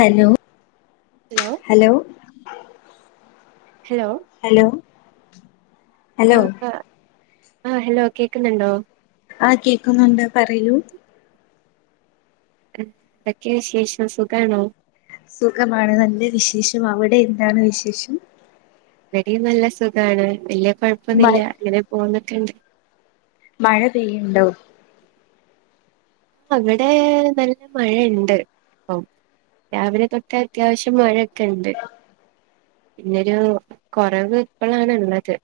Hello hello hello hello hello ആഹ് അഹ് ആഹ് ഹെലോ കേക്ക്ണ്‌ണ്ടോ? ആഹ് കേക്കുന്നുണ്ട് പറയൂ ന്തൊക്കെ വിശേഷം സുഖാണോ? സുഖമാണ് നല്ല വിശേഷം അവടെ എന്താണ് വിശേഷം വെടിം നല്ല സുഖാണ് വെല്യ മ കാെഴപ്പൊന്നില്ല ഇങ്ങെനേ പോവ്ന്നാെക്കെണ്ട് മഴ പെയ്യ്ണ്ടോ? അവിടേ നല്ല മഴ ഇണ്ട് പ്പം രാവിലെ തൊട്ടേ അത്യാവശ്യം മഴയൊക്കെ ഇണ്ട് പിന്നൊരു കൊറവ് ഇപ്പളാണ്ള്ളത്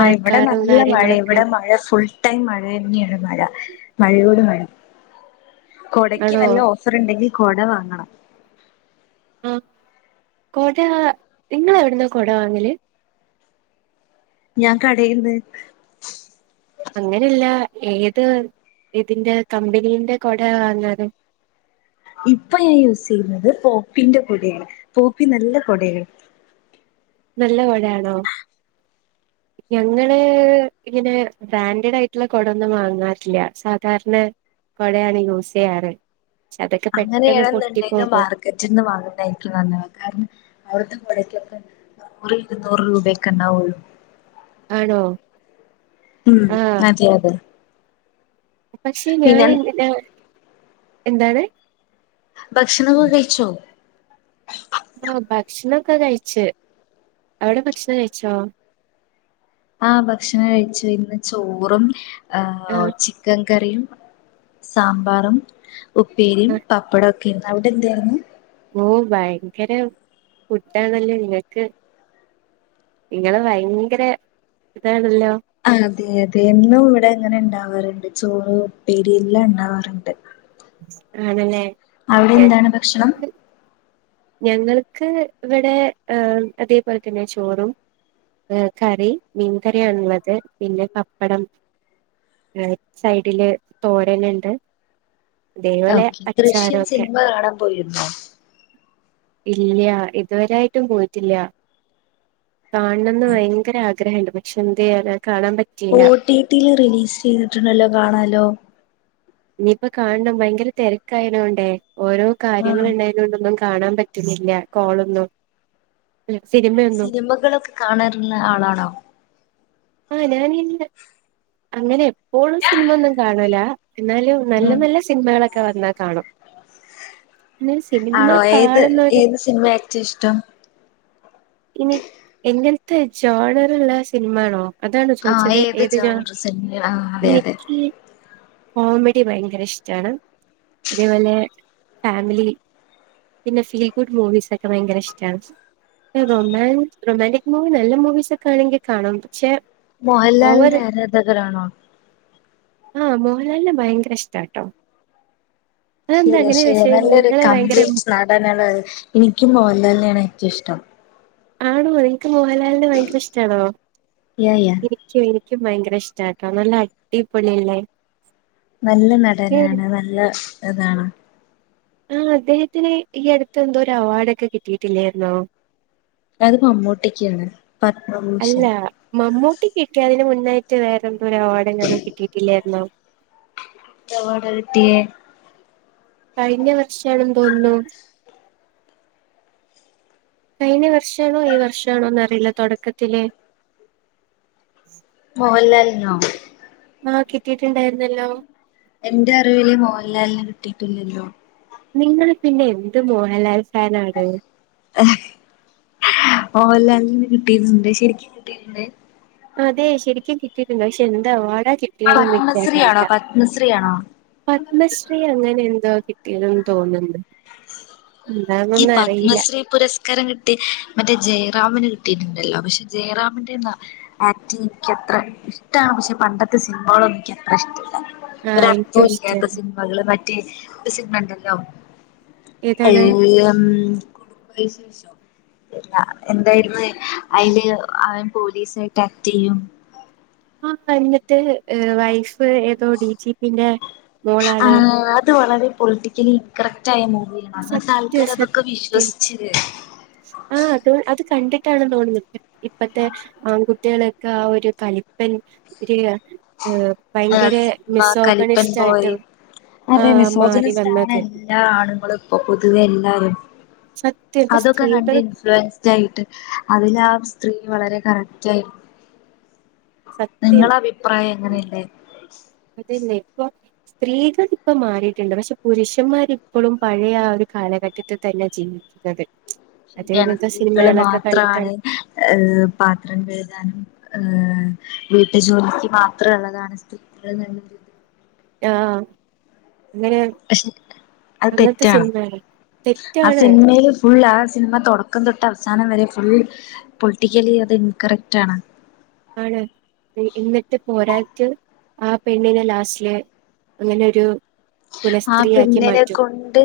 ആഹ് ഇവ്ടെ നല്ല മഴ കാര്യങ്ങളൊക്കെ ഇവ്ടെ ഉണ്ട് മഴ ഫുൾ ടൈം മഴ തന്നെയാണ് മഴ മഴയോട് മഴ കൊടക്ക് ആണോ നല്ല ഓ ഫർണ്ടെങ്കിൽ കൊട വാങ്ങണം ആഹ് കൊടാ ഇങ്ങെളെവ്ട്ന്നാ കൊട വാങ്ങല് ഞാൻ കടേന്ന് അങ്ങനെല്ലാ ഏത് ഇതിന്റെ കമ്പനീന്റെ കൊടേ വാങ്ങാറ് ഇപ്പൊ ഞാൻ യൂസെയ്യ്ന്നത് പോപ്പിന്റെ കാെടേണ് പോപ്പി നല്ല കൊടേണ് നല്ല കൊടയാണോ? [inaudible] ഞങ്ങള് ഇങ്ങെനെ ബ്രാൻഡഡായിട്ട്ള്ളെ കൊടൊന്നും വാങ്ങാറില്ല്യാ സാധാര്ണെ കൊടേണ് യൂസെയ്യാറ് ക്ഷെ അതൊക്കെ പെട്ടെന്ന് പൊട്ടി പോകും കെറ്റിന്ന് വാങ്ങ്ന്നതായ്രിക്കും നന്നാവാ കാരണം അവിട്ത്തെ കാെടെയ്ക്കൊക്കെ നൂറ് ഇര്ന്നൂറ്‌ രൂപയൊക്കെണ്ടാവാെള്ളു ആണോ ഉം ആഹ് അതെ അതെ പക്ഷെ പിന്നെ ഞാന് എന്തിനാ എന്താണ് ഭക്ഷണാെക്കെ കഴിച്ചോ ആഹ് ഭക്ഷണൊക്കെ കഴിച്ച് അവിടെ ഭക്ഷണം കഴിച്ചോ? ആഹ് ഭക്ഷണം കഴിച്ച് ഇന്ന് ചോറും ആഹ് ചിക്കൻ കറിയും സാമ്പാറും ഉപ്പേരിയും ആഹ് പപ്പടൊക്കേന്നു അവ്ടെ എന്തേന്നു ഓഹ് ഭയങ്കര ഫുഡ്ഡാണല്ലേ ഇങ്ങെക്ക് ഇങ്ങള് ഭയ്ങ്ക്‌രെ ഇതാണല്ലോ അതെ അതെ എന്നും ഇവിടെ അങ്ങെനെണ്ടാവാറ്ണ്ട് ചോറ് ഉപ്പേരി എല്ലാംണ്ടാവാറ്ണ്ട് ആണല്ലേ ഞങ്ങക്ക് അവിടെന്താണ് ഭക്ഷണം ഞങ്ങൾക്ക് ഇവിടെ ഏഹ് അതേ പോൽതന്നെയാ ചോറും കറി മീൻകറിയാണ്ള്ളത് പിന്നെ പപ്പടം ഏ സൈഡില് തോരന്ണ്ട്. ഓക്കെ ദൃശ്യം സിനിമ കാണാൻ പോയിരുന്നോ? ഇല്ല. ഇതുവരായിട്ടും പോയിട്ടില്ല കാണണംന്ന് ഭയങ്കര ആ ഗ്രഹണ്ട് പക്ഷെ എന്ത്‌ ചെയ്യാനാ കാണാൻ പറ്റ ഒട്ടിട്ടിയിൽ റിലീസ് ചെയ്തിട്ടുണ്ടല്ലോ കാണാല്ലോ ഇനിയിപ്പം കാണണം ഭയങ്കര തെരക്കായതോണ്ടേ ഓരോ ആഹ് കാര്യങ്ങള്ള്ളേ അതോണ്ടൊന്നും കാണാൻ പറ്റുന്നില്ല കോളൊന്നും അല്ല സിനിമയൊന്നും സിനിമകളൊക്കെ കാണാറുള്ള ആളാണോ? ആ ഞാന് അങ്ങനെ എപ്പോഴും സിനിമന്നും കാണല എന്നാലും നല്ല ഉം നല്ല സിൻമകളൊക്കെ വന്നാ കാണും സിനിമ ആണോ ഏത് കാണുന്നവര് ഏത് സിൻമേ ഏറ്റും ഇഷ്ടം? ഇനി എങ്ങൻത്തെ ജോണറ്ള്ള സിൻമാണോ? അതാണോ ആഹ് ചോയ്ച്ചത് ഏത് ജോ ജോൺർ സിനിമ ആഹ് അതെ അതെ [unintelligible] കോമഡി ഭയങ്കര ഇഷ്ടാണ് അതേപോലെ ഫാമിലി പിന്നെ ഫീൽ ഗുഡ് മൂവീസ് ഒക്കെ ഭയങ്കര ഇഷ്ടാണ്. റൊമാൻ റൊമാന്റിക് മൂവി നല്ല മൂവീസ് ഒക്കെ ആണെങ്കി കാണും. പക്ഷെ ഓവർ മോഹൻലാലിന്റെ ആരാധകരാണോ? ആഹ് മോഹൻലാലിനെ ഭയങ്കര ഇഷ്ടാട്ടോ അതെന്താ ശരിയാ അങ്ങനെ ശേ ചോദിച്ചേ നിങ്ങള് നല്ലൊരു ഭയങ്കര കംപ്ലീറ്റ് നടനല്ലേ എനിക്കും മോഹൻലാലിനെയാണ് ഏറ്റവും ഇഷ്ടം. ആണോ നിൻക്ക് മോഹൻലാലിന് ഭയങ്കര ഇഷ്ടാണോ യാ യാ ശരി എനിക്കും ഭയങ്കര ഇഷ്ടാട്ടോ നല്ല അടിപ്പൊളിയല്ലേ നല്ല നടനാണ് നല്ല താണ്. ആഹ് അദ്ദേഹത്തിന് ഈ അടുത്ത് എന്തോ ഒരു അവാഡൊക്കെ കിട്ടിയിട്ടില്ലായിര്ന്നോ? അത് മമ്മൂട്ടിക്കാണ് പത്മഭൂഷൺ ട്ടിക്കെക്കെ അതിന് മുന്നായിട്ട് വേറെന്തോ ഒരു അവാടെങ്ങാനും കിട്ടിയിട്ടില്ലായിര്ന്നോ? എന്ത് അവാഡാ കിട്ടിയേ? കഴിഞ്ഞ വർഷം ആണെന്ന് തോന്ന്ണു കഴിഞ്ഞ വർഷാണോ ഈ വർഷാണോന്ന് അറിയില്ല തൊടക്കത്തില് മോഹൻലാൽനോ? ആഹ് കിട്ടിട്ട്ണ്ടായിര്ന്നല്ലോ എന്റെ അറിവില് മോഹൻലാലിന് കിട്ടിയിട്ടൊന്നുല്ല. നിങ്ങള് പിന്നെ എന്ത് മോഹൽലാൽ ഫാനാത് മോഹൻലാലിന് കിട്ടിയിട്ട്ണ്ട് ശര്ക്കും കിട്ടിയിട്ട്ണ്ട്. അതെ ശരിക്കും കിട്ടിട്ടുണ്ട്. പക്ഷെ എന്താ അവാഡാ കി പത്മശ്രീ ആണോ പത്മശ്രീ ആണോ പത്മശ്രീ അങ്ങനെ എന്തോ കിട്ടിയതെന്ന് തോന്ന്ണ്ട്. ഈ പത്മശ്രീ പുരസ് ക്കാരം കിട്ടി മറ്റേ ജയറാമിന് കിട്ടിയിട്ട്ണ്ടല്ലോ. പക്ഷെ ജയറാമിന്റെ ന്നാ ആക്റ്റിങ് ഇക്കത്ര ഇഷ്ടാ. പക്ഷെ പണ്ടത്തെ സിൻമകളൊന്നും എനിക്ക് അത്ര ഇഷ്ടല്ല. ഒരു ആഹ് എനിക്കും അർത്ഥം ഇല്ലാത്ത ഇഷ്ടാണ് സിൻമകള് മറ്റേ ഒരു സിൻമ ണ്ടല്ലോ ഏ ഏതാണ് കുടുംബം വിശേഷം എന്തായിരുന്നു അയ്ല് അവൻ പോലീസ് ആയിട്ട് ആക്ടെയ്യും. ആഹ് [unintelligible] വൈഫ് ഏതോ ഡി ജി പിന്റെ മോളാണ്. ആഹ് അത് വളരെ പൊളിറ്റിക്കലി ഇൻകറക്റ്റ് ആയ മൂവിയാണ് അന്നത്തെ സത്യം ആൾക്കർ അതൊക്കെ സത്യം വിശ്വസിച്ച് ആഹ് അത് അത് കണ്ടിട്ടാണ് തോന്നു ഇപ്പത്തെ ആൺകുട്ട്യാളൊക്കെ ആ ഒരു കലിപ്പൻ ഒരു ആ ഭയങ്കര സിൻമ കലിപ്പൻ മിസോഗണിസ്റ്റ് ബോയ് ആയിട്ട് അതെ ആഹ് മിസോചന മാറി വന്നത് സ്റ്റാറായ്ര്ന്നു എല്ലാം ആണുങ്ങളും ഇപ്പൊ പൊതുവെ എല്ലാരും സത്യം ഇപ്പൊ അതൊക്കെ കണ്ട് സ്ത്രീകള് ഇൻഫ്ലൂൻസ് ആയിട്ട് അതില് ആ സ്ത്രീ വളരെ കറക്റ്റായ് സത്യം നിങ്ങള അഭിപ്രായം എങ്ങനെല്ലേ അതന്നെ ഇപ്പം സ്ത്രീകൾ ഇപ്പ മാറിയിട്ടുണ്ട് പക്ഷെ പുരുഷന്മാരിപ്പോഴും പഴയ ആ ഒരു കാലഘട്ടത്തിൽ തന്നെ ജീ അതെ ശരിയാണ് സ്ത്രീകള് മാത്രമാണ് കണ്ടിട്ടാണ് ഏ പാത്രം എഴുതാനും ഏഹ വീട്ടു ജോലിക്ക് മാത്രേ ഉള്ളതാണ് സ്ത്രീ [unintelligible] ആഹ അങ്ങനെ പക്ഷെ അത് അങ്ങനത്തെ തെറ്റാണ് സിനിമകള് ആ തെറ്റാണ് സിനിമയില് ഫുൾ ആ സിനിമ തുടക്കം തൊട്ട് അവസാനം വരെ ഫുൾ പൊളിറ്റിക്കലി അത് ഇൻകറക്റ്റ് ആണ് ആണ് ഇന്നട്ട് പോരായിട്ട് ആ പെണ്ണിനെ ലാസ്റ്റിലെ അങ്ങനെരു ആ പെണ്ണിനെ കൊണ്ട്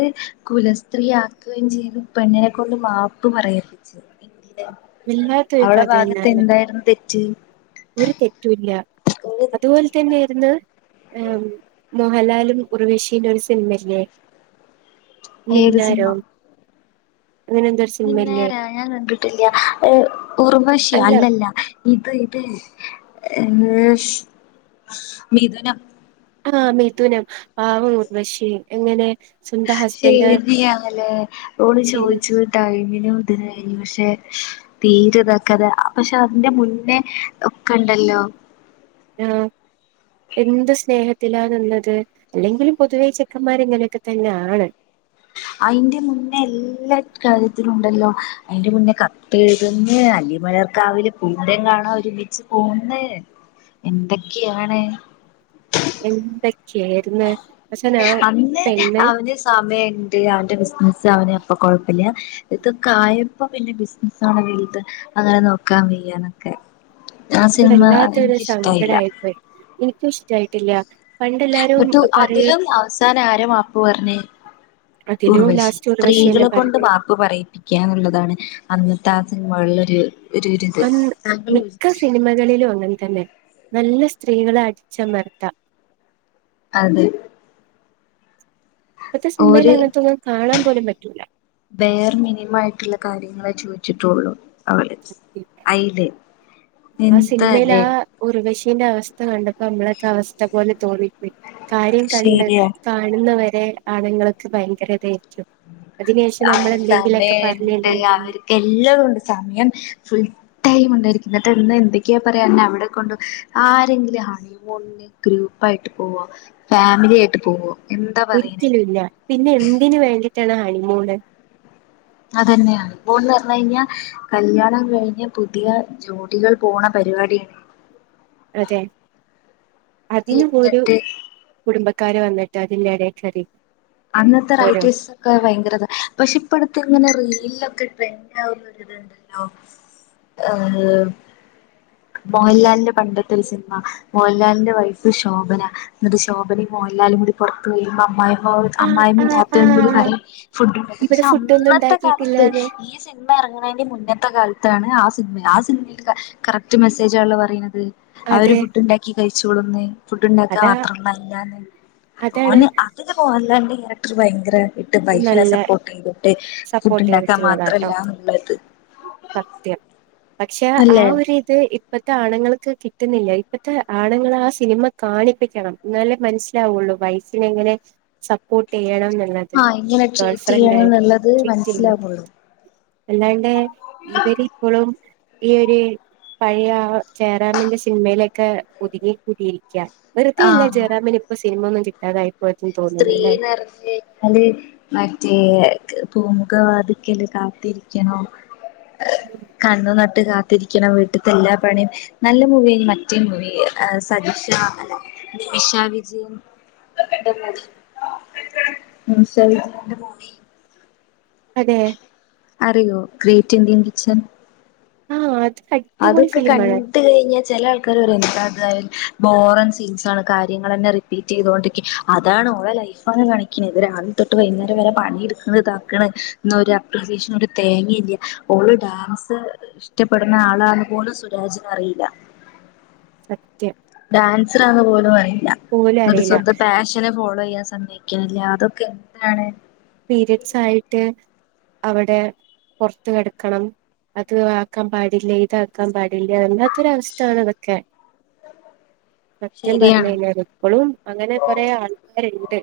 കുലസ്ത്രീയാക്കുകയും ചെയ്തു പെണ്ണിനെ കൊണ്ട് മാപ്പ് പറയപ്പിച്ചു എന്തിന് വല്ലാത്തൊരു അവളെ കഥ ഭാഗത്ത് തന്നെയല്ലേ എന്തായിരുന്നു തെറ്റ് ഒരു തെറ്റുല്ല ഒരു അതുപോലെ തെറ്റുമില്ല തന്നെയായിരുന്നു ആം മോഹൻലാലും ഊർവശീന്റെ ഒരു സിനിമല്ലേ ഏത് മിന്നാരോ അങ്ങനെന്തോ മിന്നാരോ ഞാൻ കണ്ടിട്ടില്ല ഹ് ഊർവശിയോ അല്ല അല്ലല്ല ഇത് ഇത് ഏ മിഥുനം ആഹ മിഥുനം പാവം ഉർവശി എങ്ങനെ സ്വന്തം ഹസ്ബൻഡ് ശരി അങ്ങല്ലെ ഓള് ശരി ചോദിച്ചു ടൈമിനും ഇതിനായി, പക്ഷേ തീരെ ഇതാകാതെ പക്ഷെ അതിന്റെ മുന്നേ ഒക്കെ ഉണ്ടല്ലോ ആഹ എന്ത് സ്നേഹത്തിലാ നിന്നത് അല്ലെങ്കിലും പൊതുവേ ചെക്കന്മാർങ്ങനെയൊക്കെ തന്നെയ ആണ് അയിന്റെ മുന്നേ എല്ലാ കാര്യത്തിലും ഉണ്ടല്ലോ അയിന് മുന്നേ കത്തെഴുതുന്ന് അല്ലിമലർ കാവില് പൂരം കാണാൻ ഒരുമിച്ച് പോന്ന എന്തൊക്കെയാണ് എന്തൊക്കെയായിരുന്ന് പക്ഷെ നാ പെണ് സമയ ഉണ്ട് അവന്റെ ബിസിനസ്സ് അവന് അപ്പംകുഴപ്പമില്ല ഇതൊക്കെ ആയപ്പോ പിന്നെ ബിസിനസാണ് വലുത് അങ്ങനെ നോക്കാൻ വയ്യാണ് ആ ഇത് സിനിമ വല്ലാത്തൊരു എനിക്കിഷ്ടായില്ല സങ്കടായിപ്പോയി എനിക്കും ഇഷ്ടായിട്ടില്ല പണ്ടെല്ലാരും എന്നിട്ട് പറയും അതിലും അവസാനം ആര മാപ്പു പറഞ്ഞേ അതിലു ഉർവശി. ലാസ്റ്റ് ഉർവശിയെന്നെ സ്ത്രീകളെ കൊണ്ട്- പറഞ്ഞു പറയിപ്പിക്കുക എന്നുള്ളതാണ്, അന്നത്തെ ആ സിനിമകളിൽ ഒരു- അ ഒരിത് മിക്ക സിനിമകളിലും അങ്ങനെ തന്നെ. നല്ല സ്ത്രീകളെ അടിച്ചമർത്ത. അതെ. ഇപ്പത്തെ സിനിമേൽ അങ്ങനത്തെൊന്നും കാണാൻ പോലും പറ്റൂല്ല. വേറെ മിനിമായിട്ടുള്ള കാര്യങ്ങളെ ചോദിച്ചിട്ടുള്ളൂ. അവര് അയില്. ആ സിനിമേൽ ആ. എന്താലേ ഊർവശീന്റെ അവസ്ഥ കണ്ടപ്പോ നമ്മളൊക്കെ അവസ്ഥ പോലെ തോന്നിപ്പോയി കാര്യം കണ്ട് ശരിയാ കാണുന്നവരെ ആണുങ്ങൾക്ക് ഭയങ്കര ഇതെ അതിനേഷം നമ്മൾ എന്തെങ്കിലൊക്കെ പറഞ്ഞട്ടുണ്ടെങ്ക- എല്ലതൊണ്ട്. സമയം ഫു- ടൈം ഉണ്ടായിരിക്കുന്നട്ട് എന്തൊക്കെയാ പറയാ എന്നെ അവിടെ കൊണ്ട് പോകും. ആരെങ്കിലും ഹണിമൂൺ ഗ്രൂപ്പായിട്ട് പോവ. ഫാമിലി ആയിട്ട് പോവ. ഒരിക്കലുംല്ല. പിന്നെ എന്തിന് വേണ്ടിയിട്ടാണ് ഹണിമൂണ്? അതന്നെയാണ്. പോൾ ന്ന് പറഞ്ഞഞ് കഴിഞ്ഞാ- കല്ല്യാണം കഴിഞ്ഞ് പുതിയ ജോഡികൾ പോണ പരിപാടിയാണ്. അതെ. അതിന് പോലും എന്നിട്ട് കുടുംബക്കാര് വന്നിട്ട് അതിന്റെ ഇടേ കേറി അന്നത്തെ ഓരോ റൈറ്റേസ് ക്കെ ഭയങ്കരതാ. പക്ഷെ ഇപ്പട്ത്ത്ങ്ങനെ റീൽലൊക്കെ ട്രെൻഡാവുന്നൊരിതുണ്ടല്ലോ? ഏഹ് മോഹൻലാലിന്റെ പണ്ടത്തെ ഒരു സിനിമ. മോഹൻലാലിന്റെ വൈഫ് ശോഭന. എന്നിട്ട് ശോഭനയും മോഹൻലാലും കൂടി പൊറത്ത് പോയി വര്മ്പം അമ്മായിമ്മ ആ ആ അമ്മായിമ്മയും നാത്തൂൻ കൂടി ആ പറയും ഫുഡ് ഉണ്ടാക്കാൻ. ഇവിടെ പക്ഷെ ഫുഡൊന്നും അന്നത്തെ കാലത്ത് ഉണ്ടാക്കിയിട്ടില്ലാന്ന് ഈ സിൻമ എറങ്ങ്ണേന്റിം മുന്നത്തെ കാലത്താണ് ആ സിൻമ. ആ സിൻമീല് കറക്റ്റ് മെസ്സേജാണല്ലോ പറീണത്. അവര് അതെ ഫുഡ് ഉണ്ടാക്കി കഴിചോളുംന്ന്. ഫുഡ്ണ്ടാക്കാൻ അതാ മാത്രള്ളല്ലാന്ന്. അതാണ് ഓന് അ തില് മോഹൻലാലിൻ്റെ കാരക്റ്റർ ഭയങ്കര ഇട്ട് വൈഫിനെ നല്ല സപ്പോർട്ട് ചെയ്തിട്ട്, ഫുഡ് സപ്പോർട്ട് ഇണ്ടാക്കാൻ ചെയ്തിട്ടുള്ളതാട്ടോ മാത്രല്ല ന്നുള്ളത്. സത്യം. പക്ഷെ ആ അല്ലേ ഒരി ത് ഇപ്പത്തെ ആണുങ്ങൾക്ക് കിട്ടുന്നില്ല. ഇപ്പത്തെ ആണുങ്ങളെ ആ സിനിമ കാണിപ്പിക്കണം. ഇന്നാലേ മനസ്സിലാവുള്ളൂ. വൈഫിനെ എങ്ങനെ സപ്പോർട്ട് ചെയ്യണം ന്നുള്ള ആഹ് എങ്ങനെ ട്രീറ്റെയ്യണം ന്നുള്ളത് മനസ്സിലാവൊള്ളൂ. അല്ലാണ്ടേ ഇവരിപ്പളും ഈയൊര് പഴയ ജയറാമിന്റെ സിനിമയിലൊക്കെ ഒതുങ്ങി കൂടിയിരിക്ക്യ. വെറുതയല്ല ആഹ് ജയറാമിന് ഇപ്പോ സിനിമ ഒന്നും കിട്ടാതായ സ്ത്രീ നെർഞ് അത് മറ്റേ പൂമുഖവാതിക്കല് കാത്തിരിക്കണം കണ്ണ് നട്ട് കാത്തിരിക്കണം. വീട്ട്ത്തെ എല്ലാ പണിം നല്ല മൂവിയായിനി മറ്റേ മൂവി സദിഷ അല്ല നിമിഷ വിജയൻ. [unintelligible] മൂവി ഉം നിമിഷ വിജയൻ്റെ മൂവി അതെ. അറിയോ? Great Indian kitchen. ആഹ് അത് ക അതൊക്കെ കൺ ണ്ടിട്ട് കഴിഞ്ഞാ ചെല ആൾക്കാര് പറയും എന്താത് ബോറൻ സീൻസാണ്. കാര്യങ്ങളെന്നെ റി പിറ്റെചയ്തൊണ്ടിരിക്ക്യാ. അതാണ് ഓളെ ലൈഫാണ് കാണിക്ണ്. ഇത് രാവിൽ തൊട്ട് വൈന്നേരം വരെ പണിയെട് ന്ന് ഇതാക്ണ്. ഇന്നാ ഒരു അപ്രിസിയേഷൻ ഒരു തേങ്ങില്ല്യ. ഓള് ഡാൻസ് ഇഷ്ടപ്പെട് ണ ആളാന്ന് പോലും സുരാജിന് അറീല്ല. സത്യം. ഡാൻസറാന്ന് പോലും അറിയില്ല. പോലും ഇന്നട്ട് അറിയില്ല സ്വന്തം പാഷൻ നെ ഫോളോ ചെയ്യാൻ സമ്മയ്ക്ണില്ല. അതൊക്കെ എന്താണ്? പീരിയഡ്സ് ആയിട്ട് അവിടെ പൊർത്ത് കെടക്കണം. അത് ആക്കാൻ പാടില്ല ഇതാക്കാൻ പാടില്ല വല്ലാത്തൊരവസ്ഥേണ് ഇതൊക്കെ സത്യം ശരിയാണ് പറഞ്ഞഴിഞ്ഞാല്. ഇപ്പളും അങ്ങനെ കൊറെ ആൾക്കാര്ണ്ട്.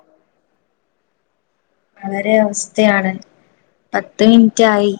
വളരെ അവസ്ഥയാണ് പത്ത് മിൻറ്റ് ആയി